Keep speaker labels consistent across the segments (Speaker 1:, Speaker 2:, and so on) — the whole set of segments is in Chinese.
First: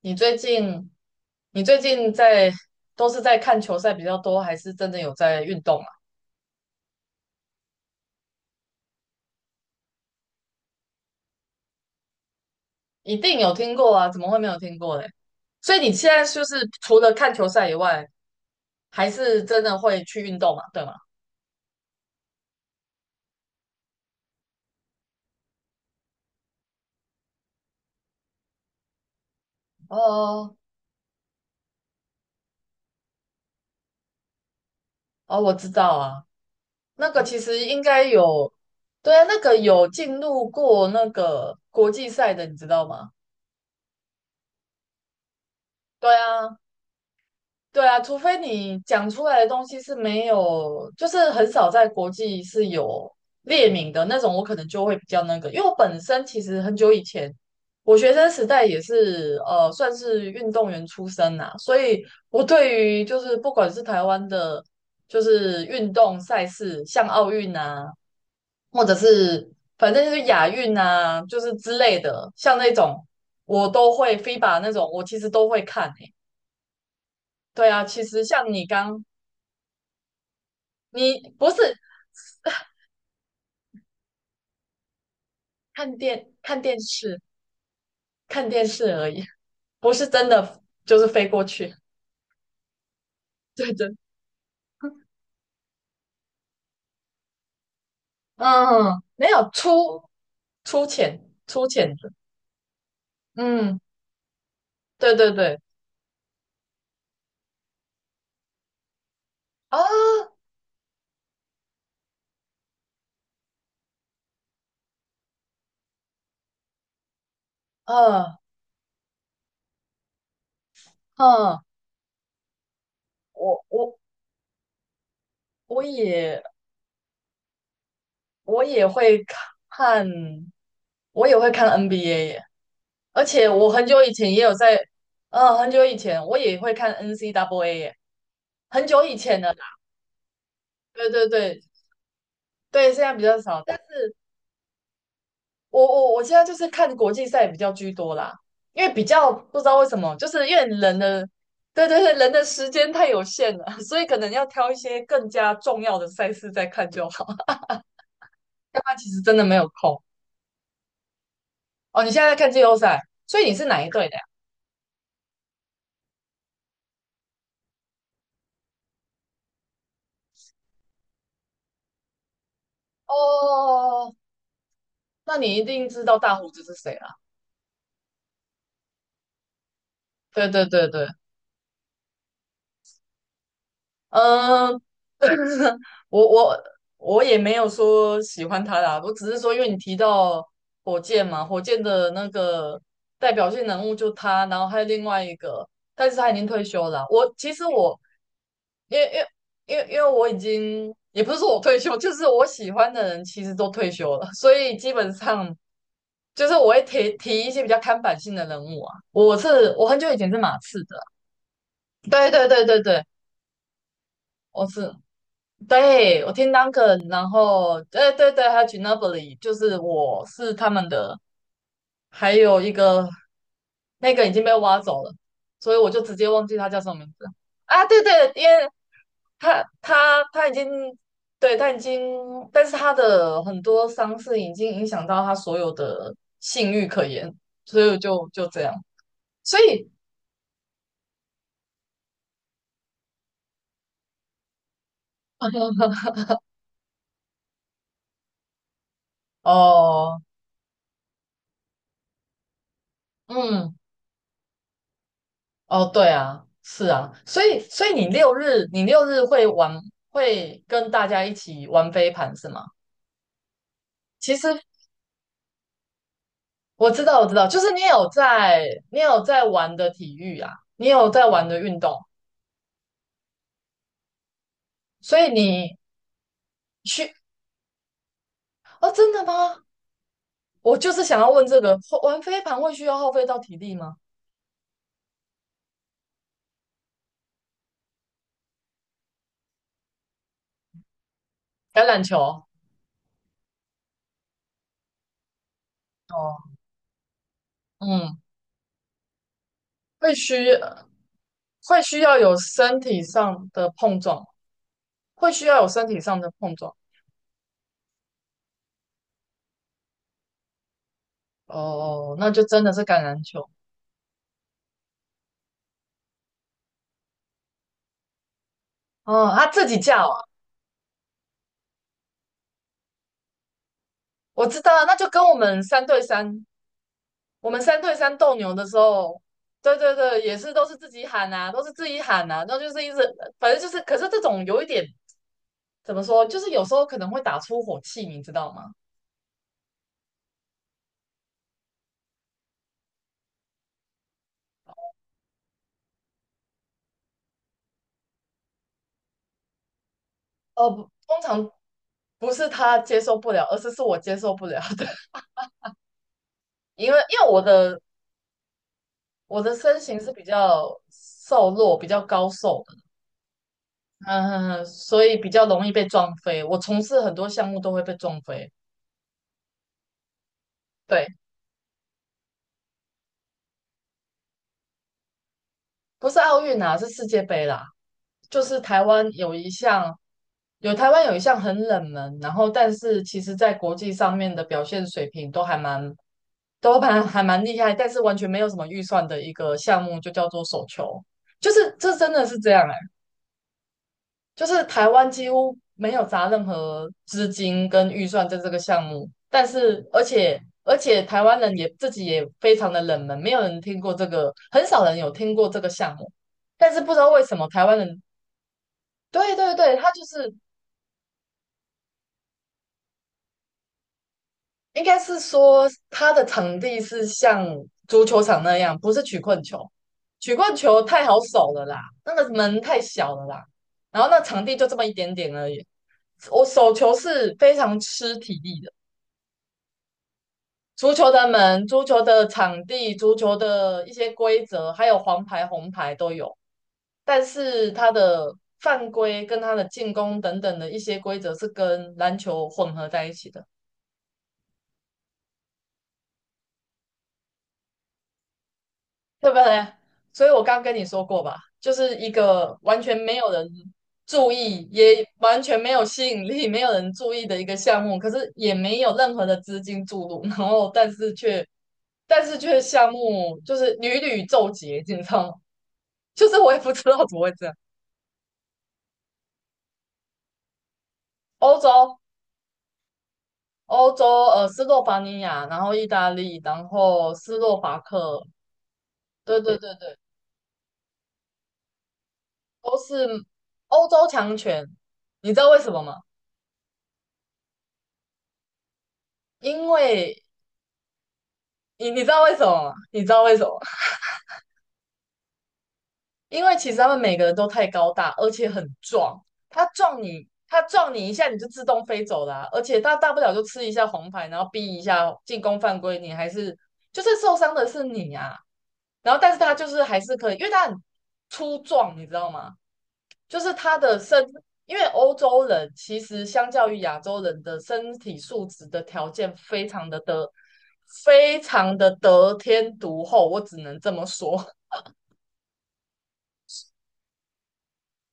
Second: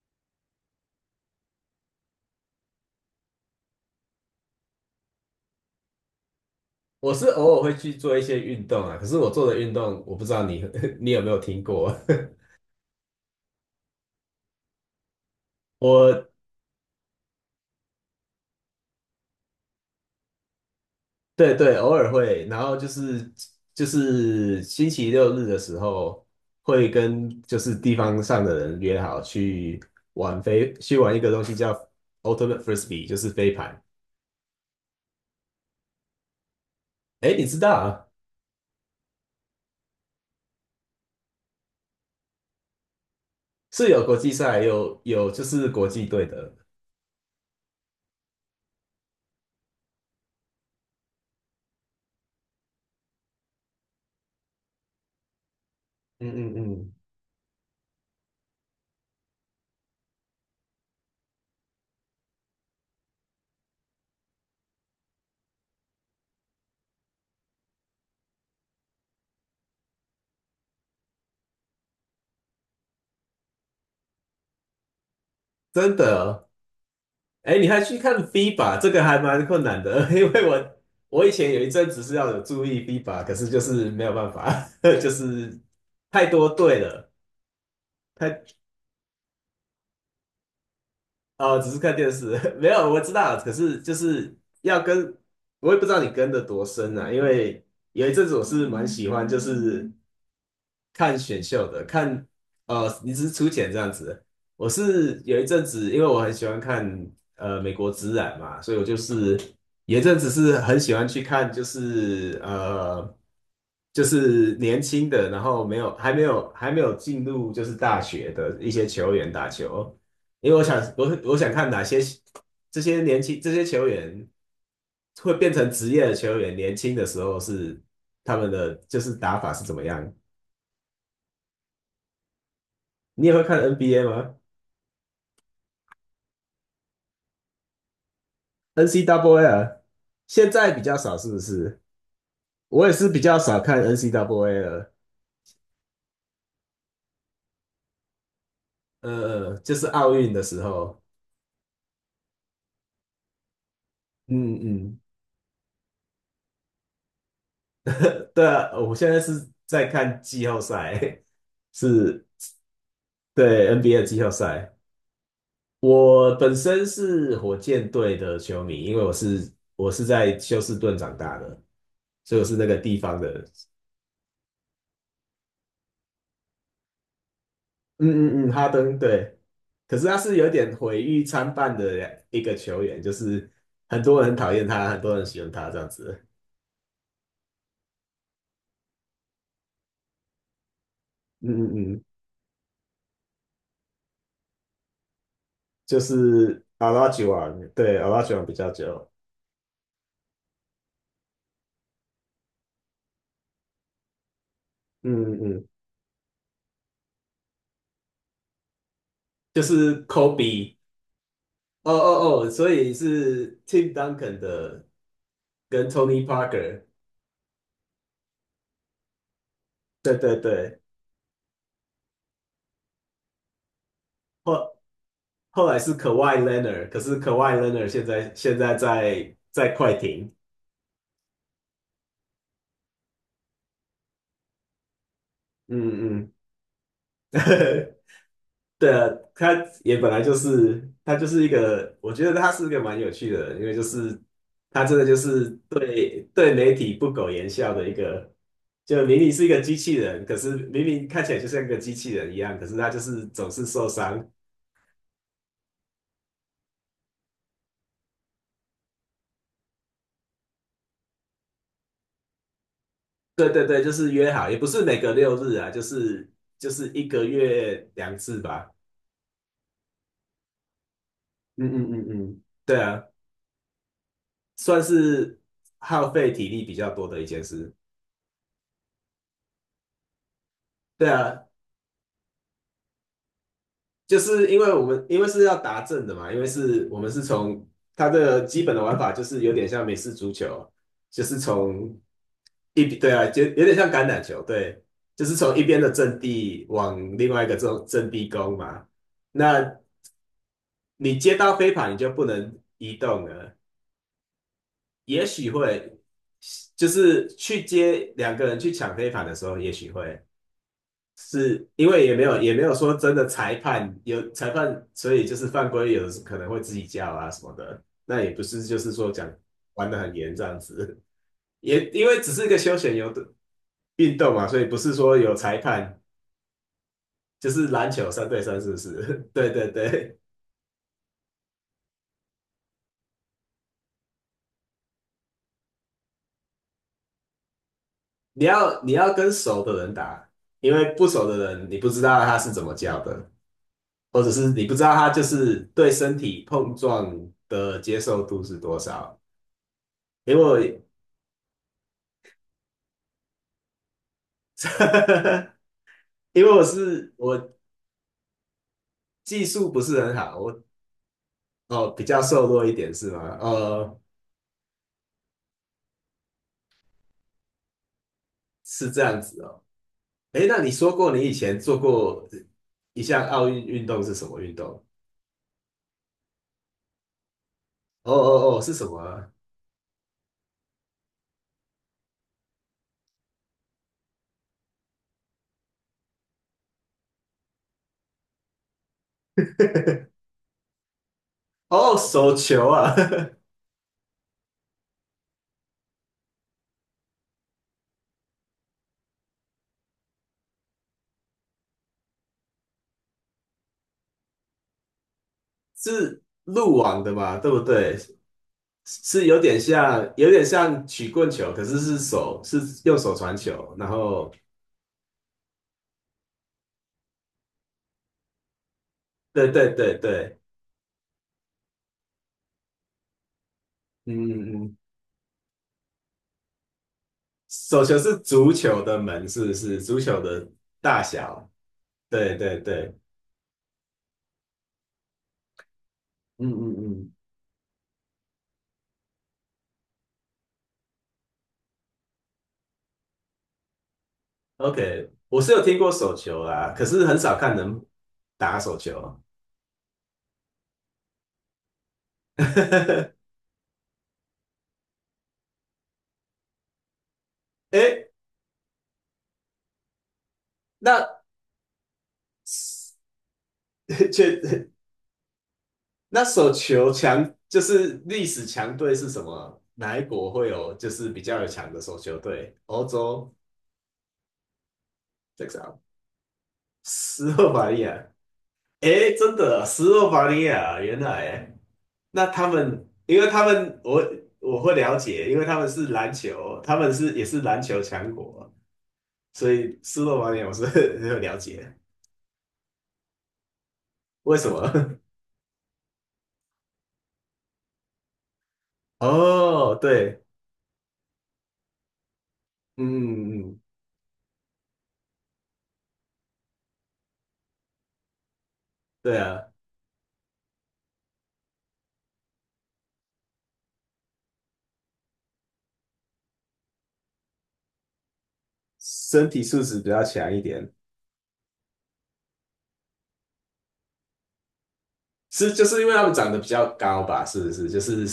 Speaker 1: 你最近你最近在都是在看球赛比较多，还是真的有在运动啊？
Speaker 2: 我是偶尔会去做一些运动啊，可是我做的运动，我不知道你 你有没有听过。
Speaker 1: 一定有听过啊，怎么会没有听过呢？所以你现在
Speaker 2: 我
Speaker 1: 就是除了看球赛以外，还是真的会去运动嘛，对吗？
Speaker 2: 对对，偶尔会，然后就是星期六日的时候，会跟就是地方上的人约好去玩
Speaker 1: 哦
Speaker 2: 飞，去玩一个东西叫 Ultimate Frisbee,就是飞盘。
Speaker 1: 哦，我知道啊，那个
Speaker 2: 哎，
Speaker 1: 其
Speaker 2: 你知
Speaker 1: 实
Speaker 2: 道
Speaker 1: 应该
Speaker 2: 啊，
Speaker 1: 有，对啊，那个有进入过那个国际赛的，你知道吗？
Speaker 2: 是有国际赛，有就是国际
Speaker 1: 对
Speaker 2: 队的。
Speaker 1: 啊，对啊，除非你讲出来的东西是没有，就是很少在国际是有列名的那种，我可能就会比较那个。因为我本身
Speaker 2: 嗯
Speaker 1: 其
Speaker 2: 嗯
Speaker 1: 实很久
Speaker 2: 嗯，
Speaker 1: 以前，我学生时代也是算是运动员出身呐、所以我对于就是不管是台湾的，就是运动赛事，像奥运啊，或者是反正就是亚运啊，就是之类的，像那种我都会 FIBA 那种，我其实都会看
Speaker 2: 真
Speaker 1: 诶、
Speaker 2: 的，哎，你
Speaker 1: 对
Speaker 2: 还
Speaker 1: 啊，
Speaker 2: 去
Speaker 1: 其
Speaker 2: 看
Speaker 1: 实像你
Speaker 2: FIBA,这个
Speaker 1: 刚
Speaker 2: 还蛮困难的，因为我
Speaker 1: 你
Speaker 2: 我以
Speaker 1: 不
Speaker 2: 前
Speaker 1: 是
Speaker 2: 有一阵子是要有注意 FIBA,可是就是没有办法，就是
Speaker 1: 看
Speaker 2: 太
Speaker 1: 电
Speaker 2: 多
Speaker 1: 看电
Speaker 2: 队了，
Speaker 1: 视
Speaker 2: 太
Speaker 1: 看电视而已，不是真的就是飞过
Speaker 2: 哦，只
Speaker 1: 去。
Speaker 2: 是看电视，没有我知道，可
Speaker 1: 对
Speaker 2: 是就
Speaker 1: 对，
Speaker 2: 是要跟，我也不知道你跟的多深啊，因为有一阵子我是蛮
Speaker 1: 嗯，
Speaker 2: 喜欢，
Speaker 1: 没
Speaker 2: 就
Speaker 1: 有
Speaker 2: 是
Speaker 1: 出
Speaker 2: 看
Speaker 1: 钱
Speaker 2: 选秀
Speaker 1: 出
Speaker 2: 的，
Speaker 1: 钱的，
Speaker 2: 看呃，你只是出钱这
Speaker 1: 嗯，
Speaker 2: 样子。我
Speaker 1: 对
Speaker 2: 是
Speaker 1: 对
Speaker 2: 有一
Speaker 1: 对
Speaker 2: 阵子，因为我很喜欢看美国职篮嘛，所以我就是
Speaker 1: 啊，
Speaker 2: 有一阵子是很喜欢去看，就是就是年轻的，然后没有还没有还没有进入就是大学
Speaker 1: 嗯
Speaker 2: 的一些球员打球，因为我想我想
Speaker 1: 嗯，
Speaker 2: 看哪些这些年轻这些
Speaker 1: 我
Speaker 2: 球
Speaker 1: 我
Speaker 2: 员会变成
Speaker 1: 我
Speaker 2: 职业的球
Speaker 1: 也
Speaker 2: 员，年轻的时候是他们
Speaker 1: 我
Speaker 2: 的
Speaker 1: 也
Speaker 2: 就是
Speaker 1: 会
Speaker 2: 打法是怎么
Speaker 1: 看，
Speaker 2: 样。
Speaker 1: 我也会看 NBA 耶，而
Speaker 2: 你也会
Speaker 1: 且
Speaker 2: 看
Speaker 1: 我很久
Speaker 2: NBA
Speaker 1: 以前
Speaker 2: 吗
Speaker 1: 也有在，很久以前我也会看 NCAA 耶，很久以前
Speaker 2: ？NCAA
Speaker 1: 的啦，
Speaker 2: 啊，现在比较
Speaker 1: 对
Speaker 2: 少，
Speaker 1: 对
Speaker 2: 是不
Speaker 1: 对
Speaker 2: 是？我也
Speaker 1: 对，现
Speaker 2: 是
Speaker 1: 在
Speaker 2: 比
Speaker 1: 比
Speaker 2: 较
Speaker 1: 较
Speaker 2: 少
Speaker 1: 少，但
Speaker 2: 看
Speaker 1: 是。
Speaker 2: NCAA 了。
Speaker 1: 我现在就是看国际赛比较居多啦，因为比
Speaker 2: 呃
Speaker 1: 较
Speaker 2: 呃，
Speaker 1: 不知
Speaker 2: 就
Speaker 1: 道
Speaker 2: 是
Speaker 1: 为什
Speaker 2: 奥
Speaker 1: 么，就
Speaker 2: 运的
Speaker 1: 是因
Speaker 2: 时
Speaker 1: 为人
Speaker 2: 候，
Speaker 1: 的，对对对，人的时间太有限了，所以可能要
Speaker 2: 嗯
Speaker 1: 挑一
Speaker 2: 嗯，
Speaker 1: 些更加重要的赛事再看就好，
Speaker 2: 对啊，
Speaker 1: 要不
Speaker 2: 我
Speaker 1: 然
Speaker 2: 现
Speaker 1: 其
Speaker 2: 在
Speaker 1: 实真的
Speaker 2: 是
Speaker 1: 没有
Speaker 2: 在
Speaker 1: 空。
Speaker 2: 看季后赛，
Speaker 1: 哦，你现
Speaker 2: 是
Speaker 1: 在在看季后赛，所以你是
Speaker 2: 对
Speaker 1: 哪一
Speaker 2: NBA 的
Speaker 1: 队的
Speaker 2: 季
Speaker 1: 呀？
Speaker 2: 后赛。我本身是火箭队的球迷，因为我在休斯顿长大的，所以我是那个地方的
Speaker 1: 哦，那你一定知道大胡子是谁了？
Speaker 2: 嗯嗯嗯，哈登对，可是他是有
Speaker 1: 对对
Speaker 2: 点
Speaker 1: 对
Speaker 2: 毁
Speaker 1: 对。
Speaker 2: 誉参半的一个球员，就是很多人很讨厌
Speaker 1: 呃，
Speaker 2: 他，很多人喜欢他这样
Speaker 1: 我
Speaker 2: 子。
Speaker 1: 我我也没有说喜欢他啦，我只是说，因为你提到火箭嘛，
Speaker 2: 嗯
Speaker 1: 火箭
Speaker 2: 嗯嗯，
Speaker 1: 的那个代表性人物就他，然后还有另外一个，
Speaker 2: 就
Speaker 1: 但是他已经
Speaker 2: 是
Speaker 1: 退
Speaker 2: a
Speaker 1: 休
Speaker 2: 阿
Speaker 1: 了。
Speaker 2: 拉吉
Speaker 1: 我
Speaker 2: 王，
Speaker 1: 其实
Speaker 2: 对，
Speaker 1: 我
Speaker 2: a 阿拉吉王比较
Speaker 1: 因
Speaker 2: 久。
Speaker 1: 为因为我已经也不是说我退休，就是我喜欢的人其实都退休了，所以基本
Speaker 2: 嗯嗯
Speaker 1: 上
Speaker 2: 嗯，
Speaker 1: 就是我会提一些比较看板性的人物啊。
Speaker 2: 就
Speaker 1: 我很
Speaker 2: 是
Speaker 1: 久以前是马
Speaker 2: Kobe,
Speaker 1: 刺的，
Speaker 2: 哦
Speaker 1: 对
Speaker 2: 哦
Speaker 1: 对
Speaker 2: 哦，
Speaker 1: 对
Speaker 2: 所
Speaker 1: 对
Speaker 2: 以
Speaker 1: 对，
Speaker 2: 是 Tim Duncan
Speaker 1: 我
Speaker 2: 的
Speaker 1: 是。
Speaker 2: 跟
Speaker 1: 对，
Speaker 2: Tony
Speaker 1: 我听
Speaker 2: Parker。
Speaker 1: Duncan，然后对对对，还有 Ginobili，就是
Speaker 2: 对
Speaker 1: 我
Speaker 2: 对
Speaker 1: 是他
Speaker 2: 对，
Speaker 1: 们的，还有一个那个已经被
Speaker 2: 后
Speaker 1: 挖走了，
Speaker 2: 后
Speaker 1: 所以
Speaker 2: 来
Speaker 1: 我
Speaker 2: 是
Speaker 1: 就直接
Speaker 2: Kawhi
Speaker 1: 忘记他叫什
Speaker 2: Leonard,
Speaker 1: 么
Speaker 2: 可
Speaker 1: 名
Speaker 2: 是
Speaker 1: 字
Speaker 2: Kawhi
Speaker 1: 啊。
Speaker 2: Leonard
Speaker 1: 对
Speaker 2: 现
Speaker 1: 对，
Speaker 2: 在
Speaker 1: 因
Speaker 2: 现
Speaker 1: 为
Speaker 2: 在在
Speaker 1: 他
Speaker 2: 在快
Speaker 1: 他
Speaker 2: 艇。
Speaker 1: 他已经对他已经，但是他的很多伤势已经影响到他所有的
Speaker 2: 嗯嗯。
Speaker 1: 性欲可言，所以 就这样。
Speaker 2: 对啊，他
Speaker 1: 所以
Speaker 2: 也本来就是他就是一个，我觉得他是一个蛮有趣的人，因为就是他真的就是对媒体不苟言笑的一个，就明明是一个机器
Speaker 1: 哦、
Speaker 2: 人，可是明明看起来就像个机器人一样，可是他就是
Speaker 1: 呃
Speaker 2: 总是
Speaker 1: 嗯，
Speaker 2: 受伤。
Speaker 1: 哦，对啊，是啊，所以你六日会玩，会跟大家一起玩飞盘是吗？
Speaker 2: 对对对，就是约
Speaker 1: 其实
Speaker 2: 好，也不是每隔六日啊，就是就是
Speaker 1: 我知
Speaker 2: 一
Speaker 1: 道，
Speaker 2: 个
Speaker 1: 我知道，就是你
Speaker 2: 月
Speaker 1: 有
Speaker 2: 两次
Speaker 1: 在
Speaker 2: 吧。
Speaker 1: 你有在玩的体育啊，你有在玩的
Speaker 2: 嗯
Speaker 1: 运
Speaker 2: 嗯
Speaker 1: 动，
Speaker 2: 嗯嗯，对啊，算
Speaker 1: 所以
Speaker 2: 是
Speaker 1: 你
Speaker 2: 耗费体力比较多
Speaker 1: 去
Speaker 2: 的一件事。
Speaker 1: 哦，真的吗？我就是
Speaker 2: 对
Speaker 1: 想要
Speaker 2: 啊，
Speaker 1: 问这个，会玩飞盘会需要耗费到体力吗？
Speaker 2: 就是因为我们因为是要达阵的嘛，因为是我们是从它的基本的玩法就是有点像美式足球，就是
Speaker 1: 橄
Speaker 2: 从
Speaker 1: 榄球哦，
Speaker 2: 一对啊，就有点像橄榄球，对，就是从一边的阵地往另外一个这种阵
Speaker 1: 嗯，
Speaker 2: 地攻嘛。那
Speaker 1: 会需
Speaker 2: 你接到飞
Speaker 1: 会
Speaker 2: 盘，你
Speaker 1: 需
Speaker 2: 就
Speaker 1: 要
Speaker 2: 不
Speaker 1: 有
Speaker 2: 能
Speaker 1: 身
Speaker 2: 移
Speaker 1: 体
Speaker 2: 动
Speaker 1: 上
Speaker 2: 了，
Speaker 1: 的碰撞，
Speaker 2: 也
Speaker 1: 会需
Speaker 2: 许
Speaker 1: 要有身
Speaker 2: 会
Speaker 1: 体上的碰撞。
Speaker 2: 就是去接两个人去抢飞盘的时候，也许会，因为也
Speaker 1: 哦，
Speaker 2: 没
Speaker 1: 那
Speaker 2: 有
Speaker 1: 就
Speaker 2: 也没
Speaker 1: 真的
Speaker 2: 有
Speaker 1: 是
Speaker 2: 说
Speaker 1: 橄
Speaker 2: 真
Speaker 1: 榄
Speaker 2: 的
Speaker 1: 球。
Speaker 2: 裁判有裁判，所以就是犯规，有可能会自己叫啊什么的，那也不是就是说讲
Speaker 1: 哦，他自己
Speaker 2: 玩
Speaker 1: 叫
Speaker 2: 的很
Speaker 1: 啊，
Speaker 2: 严这样子，也因为只是一个休闲游的运动嘛，
Speaker 1: 我
Speaker 2: 所
Speaker 1: 知
Speaker 2: 以
Speaker 1: 道
Speaker 2: 不
Speaker 1: 啊，
Speaker 2: 是
Speaker 1: 那就
Speaker 2: 说
Speaker 1: 跟
Speaker 2: 有
Speaker 1: 我
Speaker 2: 裁
Speaker 1: 们三
Speaker 2: 判，
Speaker 1: 对三，
Speaker 2: 就是篮球三
Speaker 1: 斗
Speaker 2: 对
Speaker 1: 牛
Speaker 2: 三
Speaker 1: 的
Speaker 2: 是不
Speaker 1: 时候，
Speaker 2: 是？对对
Speaker 1: 对对
Speaker 2: 对，
Speaker 1: 对，也是都是自己喊啊，都是自己喊啊，那就是一直，反正就是，可是这种有一点怎么说，就是有时候可能会打出火气，你知
Speaker 2: 你
Speaker 1: 道吗？
Speaker 2: 要你要跟熟的人打，因为不熟的人你不知道他是怎么叫的，或者是你不知道他就是对身体碰撞的接受度是多少，因为
Speaker 1: 不
Speaker 2: 我。
Speaker 1: 通常不是他接受不了，而是我接受不了的，
Speaker 2: 因为我
Speaker 1: 因为
Speaker 2: 是
Speaker 1: 因为
Speaker 2: 我
Speaker 1: 我的我
Speaker 2: 技
Speaker 1: 的
Speaker 2: 术不
Speaker 1: 身形
Speaker 2: 是
Speaker 1: 是
Speaker 2: 很
Speaker 1: 比
Speaker 2: 好，我
Speaker 1: 较瘦弱、比
Speaker 2: 哦
Speaker 1: 较
Speaker 2: 比较
Speaker 1: 高
Speaker 2: 瘦
Speaker 1: 瘦
Speaker 2: 弱一
Speaker 1: 的，
Speaker 2: 点是吗？呃，
Speaker 1: 嗯所以比较容易被撞飞。我从事很多项目都会被撞飞。
Speaker 2: 是这样子哦。诶，那你说
Speaker 1: 对，
Speaker 2: 过你以前做过一项奥运运动是什么运动？
Speaker 1: 不是奥运啊，是世界杯啦。
Speaker 2: 哦
Speaker 1: 就
Speaker 2: 哦哦，
Speaker 1: 是
Speaker 2: 是
Speaker 1: 台
Speaker 2: 什么
Speaker 1: 湾
Speaker 2: 啊
Speaker 1: 有一项，台湾有一项很冷门，然后但是其实在国际上面的表现水平都还蛮还蛮厉害，但是完全没有什么预算的一个项目，就叫做手球。就是
Speaker 2: 哦，
Speaker 1: 这真的
Speaker 2: 手
Speaker 1: 是这
Speaker 2: 球
Speaker 1: 样哎、
Speaker 2: 啊，
Speaker 1: 就是台湾几乎没有砸任何资金跟预算在这个项目，但是而且台湾人也自己也非常的冷门，没有人听过这个，很少人有听过这个 项目。
Speaker 2: 是
Speaker 1: 但
Speaker 2: 路
Speaker 1: 是不知
Speaker 2: 网
Speaker 1: 道
Speaker 2: 的
Speaker 1: 为什
Speaker 2: 嘛，
Speaker 1: 么
Speaker 2: 对不
Speaker 1: 台湾
Speaker 2: 对？
Speaker 1: 人，
Speaker 2: 是
Speaker 1: 对
Speaker 2: 有
Speaker 1: 对
Speaker 2: 点
Speaker 1: 对，他就
Speaker 2: 像，有
Speaker 1: 是
Speaker 2: 点像曲棍球，可是是手是用手传球，然后
Speaker 1: 应该是说他的场地是像足球场那样，不是曲棍
Speaker 2: 对
Speaker 1: 球，
Speaker 2: 对对
Speaker 1: 曲
Speaker 2: 对，
Speaker 1: 棍球太好守了啦，那个门太小了啦，然后那
Speaker 2: 嗯
Speaker 1: 场地
Speaker 2: 嗯，
Speaker 1: 就
Speaker 2: 嗯
Speaker 1: 这么一点点而已。我手球是非常
Speaker 2: 手球是
Speaker 1: 吃体
Speaker 2: 足
Speaker 1: 力的。
Speaker 2: 球的门，是不是？足球的
Speaker 1: 足
Speaker 2: 大
Speaker 1: 球的
Speaker 2: 小。
Speaker 1: 门、足球的
Speaker 2: 对对
Speaker 1: 场
Speaker 2: 对，
Speaker 1: 地、足球的一些规则，还有黄牌、红牌都有，
Speaker 2: 嗯嗯嗯
Speaker 1: 但是它的犯规跟它的进攻等等的一些规则是跟篮球混合在一起的，
Speaker 2: ，OK,我是有听过手球啦，可是很少看人打手球。
Speaker 1: 对不对？所以我刚跟你说过吧，就是一个完全没 有人注意，也完全没有吸引力、没有人注意的一个项目，
Speaker 2: 哎
Speaker 1: 可是也没有任何的资金注入，然后但是
Speaker 2: 那
Speaker 1: 却。但是却项目就是屡 屡
Speaker 2: 确
Speaker 1: 奏捷，你知道吗？
Speaker 2: 那
Speaker 1: 就是
Speaker 2: 手
Speaker 1: 我也不知
Speaker 2: 球
Speaker 1: 道怎么会
Speaker 2: 强
Speaker 1: 这样。
Speaker 2: 就是历史强队是什么？哪一国会有就是比较有
Speaker 1: 欧
Speaker 2: 强的手
Speaker 1: 洲，
Speaker 2: 球队？欧洲
Speaker 1: 欧洲，斯洛伐尼
Speaker 2: 这
Speaker 1: 亚，然后
Speaker 2: 个
Speaker 1: 意大利，然后
Speaker 2: 斯
Speaker 1: 斯
Speaker 2: 洛
Speaker 1: 洛
Speaker 2: 伐
Speaker 1: 伐
Speaker 2: 利亚。
Speaker 1: 克，
Speaker 2: 哎，真
Speaker 1: 对对
Speaker 2: 的啊
Speaker 1: 对
Speaker 2: 斯
Speaker 1: 对，
Speaker 2: 洛伐利亚，原来那他
Speaker 1: 都
Speaker 2: 们，因
Speaker 1: 是
Speaker 2: 为他们
Speaker 1: 欧
Speaker 2: 我
Speaker 1: 洲强
Speaker 2: 我
Speaker 1: 权。
Speaker 2: 会了
Speaker 1: 你
Speaker 2: 解，
Speaker 1: 知
Speaker 2: 因为
Speaker 1: 道为
Speaker 2: 他们
Speaker 1: 什么
Speaker 2: 是
Speaker 1: 吗？
Speaker 2: 篮球，他们是也是篮球强国。所
Speaker 1: 因
Speaker 2: 以斯洛
Speaker 1: 为
Speaker 2: 伐尼亚我是 很有了解的
Speaker 1: 你知道为什么吗？你知道为什么吗？
Speaker 2: 为什么？
Speaker 1: 因为其实他们每个人都太高大，而且很 壮。他
Speaker 2: 哦，
Speaker 1: 撞
Speaker 2: 对，
Speaker 1: 你，他撞你一下，你就自动飞走啦、而且
Speaker 2: 嗯
Speaker 1: 他大不了
Speaker 2: 嗯
Speaker 1: 就
Speaker 2: 嗯，
Speaker 1: 吃一下红牌，然后逼一下进攻犯规，你还是就是受伤的是你啊。然
Speaker 2: 对
Speaker 1: 后但是
Speaker 2: 啊，
Speaker 1: 他就是还是可以，因为他很粗壮，你知道吗？就是他的身，因为欧洲人其实相较于亚洲人的身体素质的条
Speaker 2: 身
Speaker 1: 件
Speaker 2: 体素质比较强一点，
Speaker 1: 非常的得天独厚，我只能这么说。
Speaker 2: 是就是因为他们长得比较高吧？是不是？就是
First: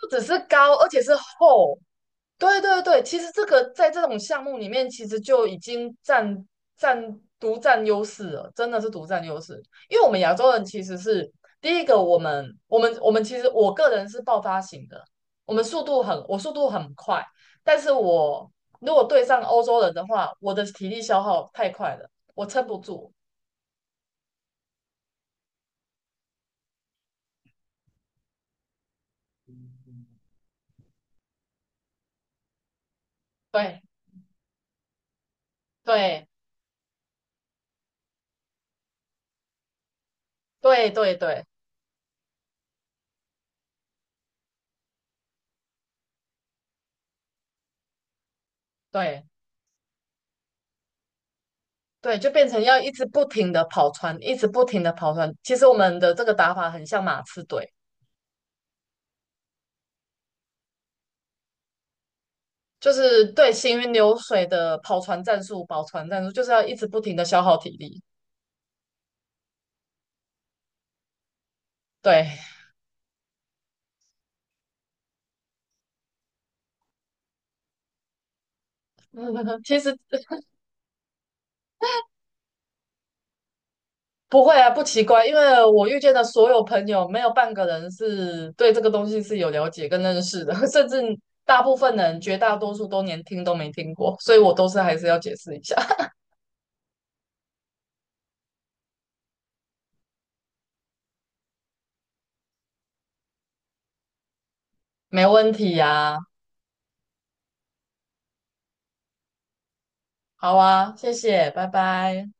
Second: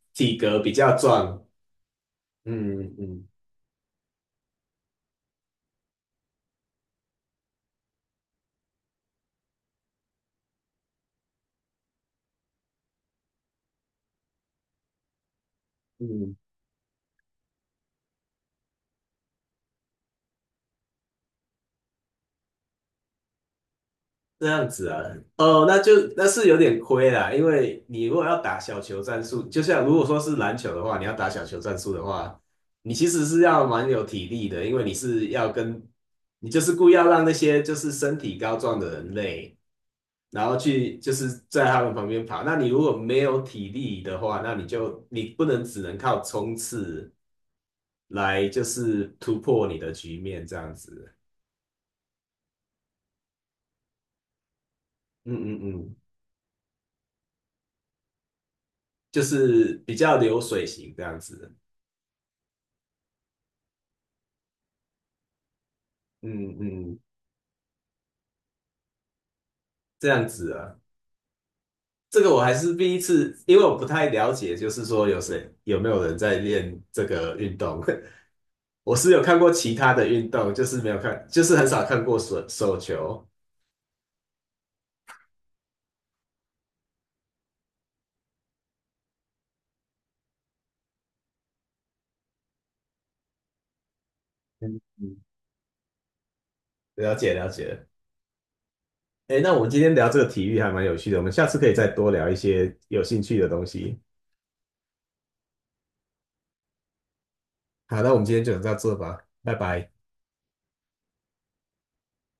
Speaker 1: 不只
Speaker 2: 体
Speaker 1: 是
Speaker 2: 格比
Speaker 1: 高，而
Speaker 2: 较
Speaker 1: 且是
Speaker 2: 壮。
Speaker 1: 厚。对对
Speaker 2: 嗯
Speaker 1: 对，其
Speaker 2: 嗯
Speaker 1: 实这个在这种项目里面，其实就已经独占优势了，真的是独占优势。因为我们亚洲人其实是第一个，我们我们我们其实我个人是爆发型的，
Speaker 2: 嗯，
Speaker 1: 我速度很快，但是我如果对上欧洲人的话，我的体力消耗太快了，我撑不住。
Speaker 2: 这样子啊，哦，那就那是有点亏啦，因为你如果要打小球战术，就像如果说是篮球的话，你要打小球战术的话，你其实是要
Speaker 1: 对
Speaker 2: 蛮有体力的，因为你是要跟，
Speaker 1: 对
Speaker 2: 你就是故意要让那些就是身体高壮的人类，然后
Speaker 1: 对
Speaker 2: 去就
Speaker 1: 对
Speaker 2: 是
Speaker 1: 对
Speaker 2: 在他们旁边跑。那你如果没有体力的话，那你就你不能只能靠冲刺来就是
Speaker 1: 对。
Speaker 2: 突破你的局面这样子。
Speaker 1: 对，就变成要一直不停的跑船，一直不停的跑船。
Speaker 2: 嗯
Speaker 1: 其实
Speaker 2: 嗯
Speaker 1: 我
Speaker 2: 嗯，
Speaker 1: 们的这个打法很像马刺队，
Speaker 2: 就是比较流水型这样子。
Speaker 1: 就是对行云流水的跑船战术、跑船战术，就是
Speaker 2: 嗯
Speaker 1: 要一直
Speaker 2: 嗯，
Speaker 1: 不停的消耗体力。
Speaker 2: 这样子啊，这
Speaker 1: 对，
Speaker 2: 个我还是第一次，因为我不太了解，就是说有谁有没有人在练这个运动。我是有看过 其
Speaker 1: 其
Speaker 2: 他
Speaker 1: 实
Speaker 2: 的运动，就是没有看，就是很少看过手球。
Speaker 1: 不会啊，不奇怪，因为我遇见的所有朋友，没有半个人是对这个东西是有了解跟认识的，甚至大部分人，绝大多数都连听都没听过，所以我都是
Speaker 2: 嗯
Speaker 1: 还是要
Speaker 2: 嗯，
Speaker 1: 解释一下，
Speaker 2: 了解了解。哎，那我们今天聊这个体育还蛮有趣的，我们下次可以再多聊一些有兴趣的东西。
Speaker 1: 没问题呀、
Speaker 2: 好，那我们今天就到这吧，拜拜。
Speaker 1: 好啊，谢谢，拜拜。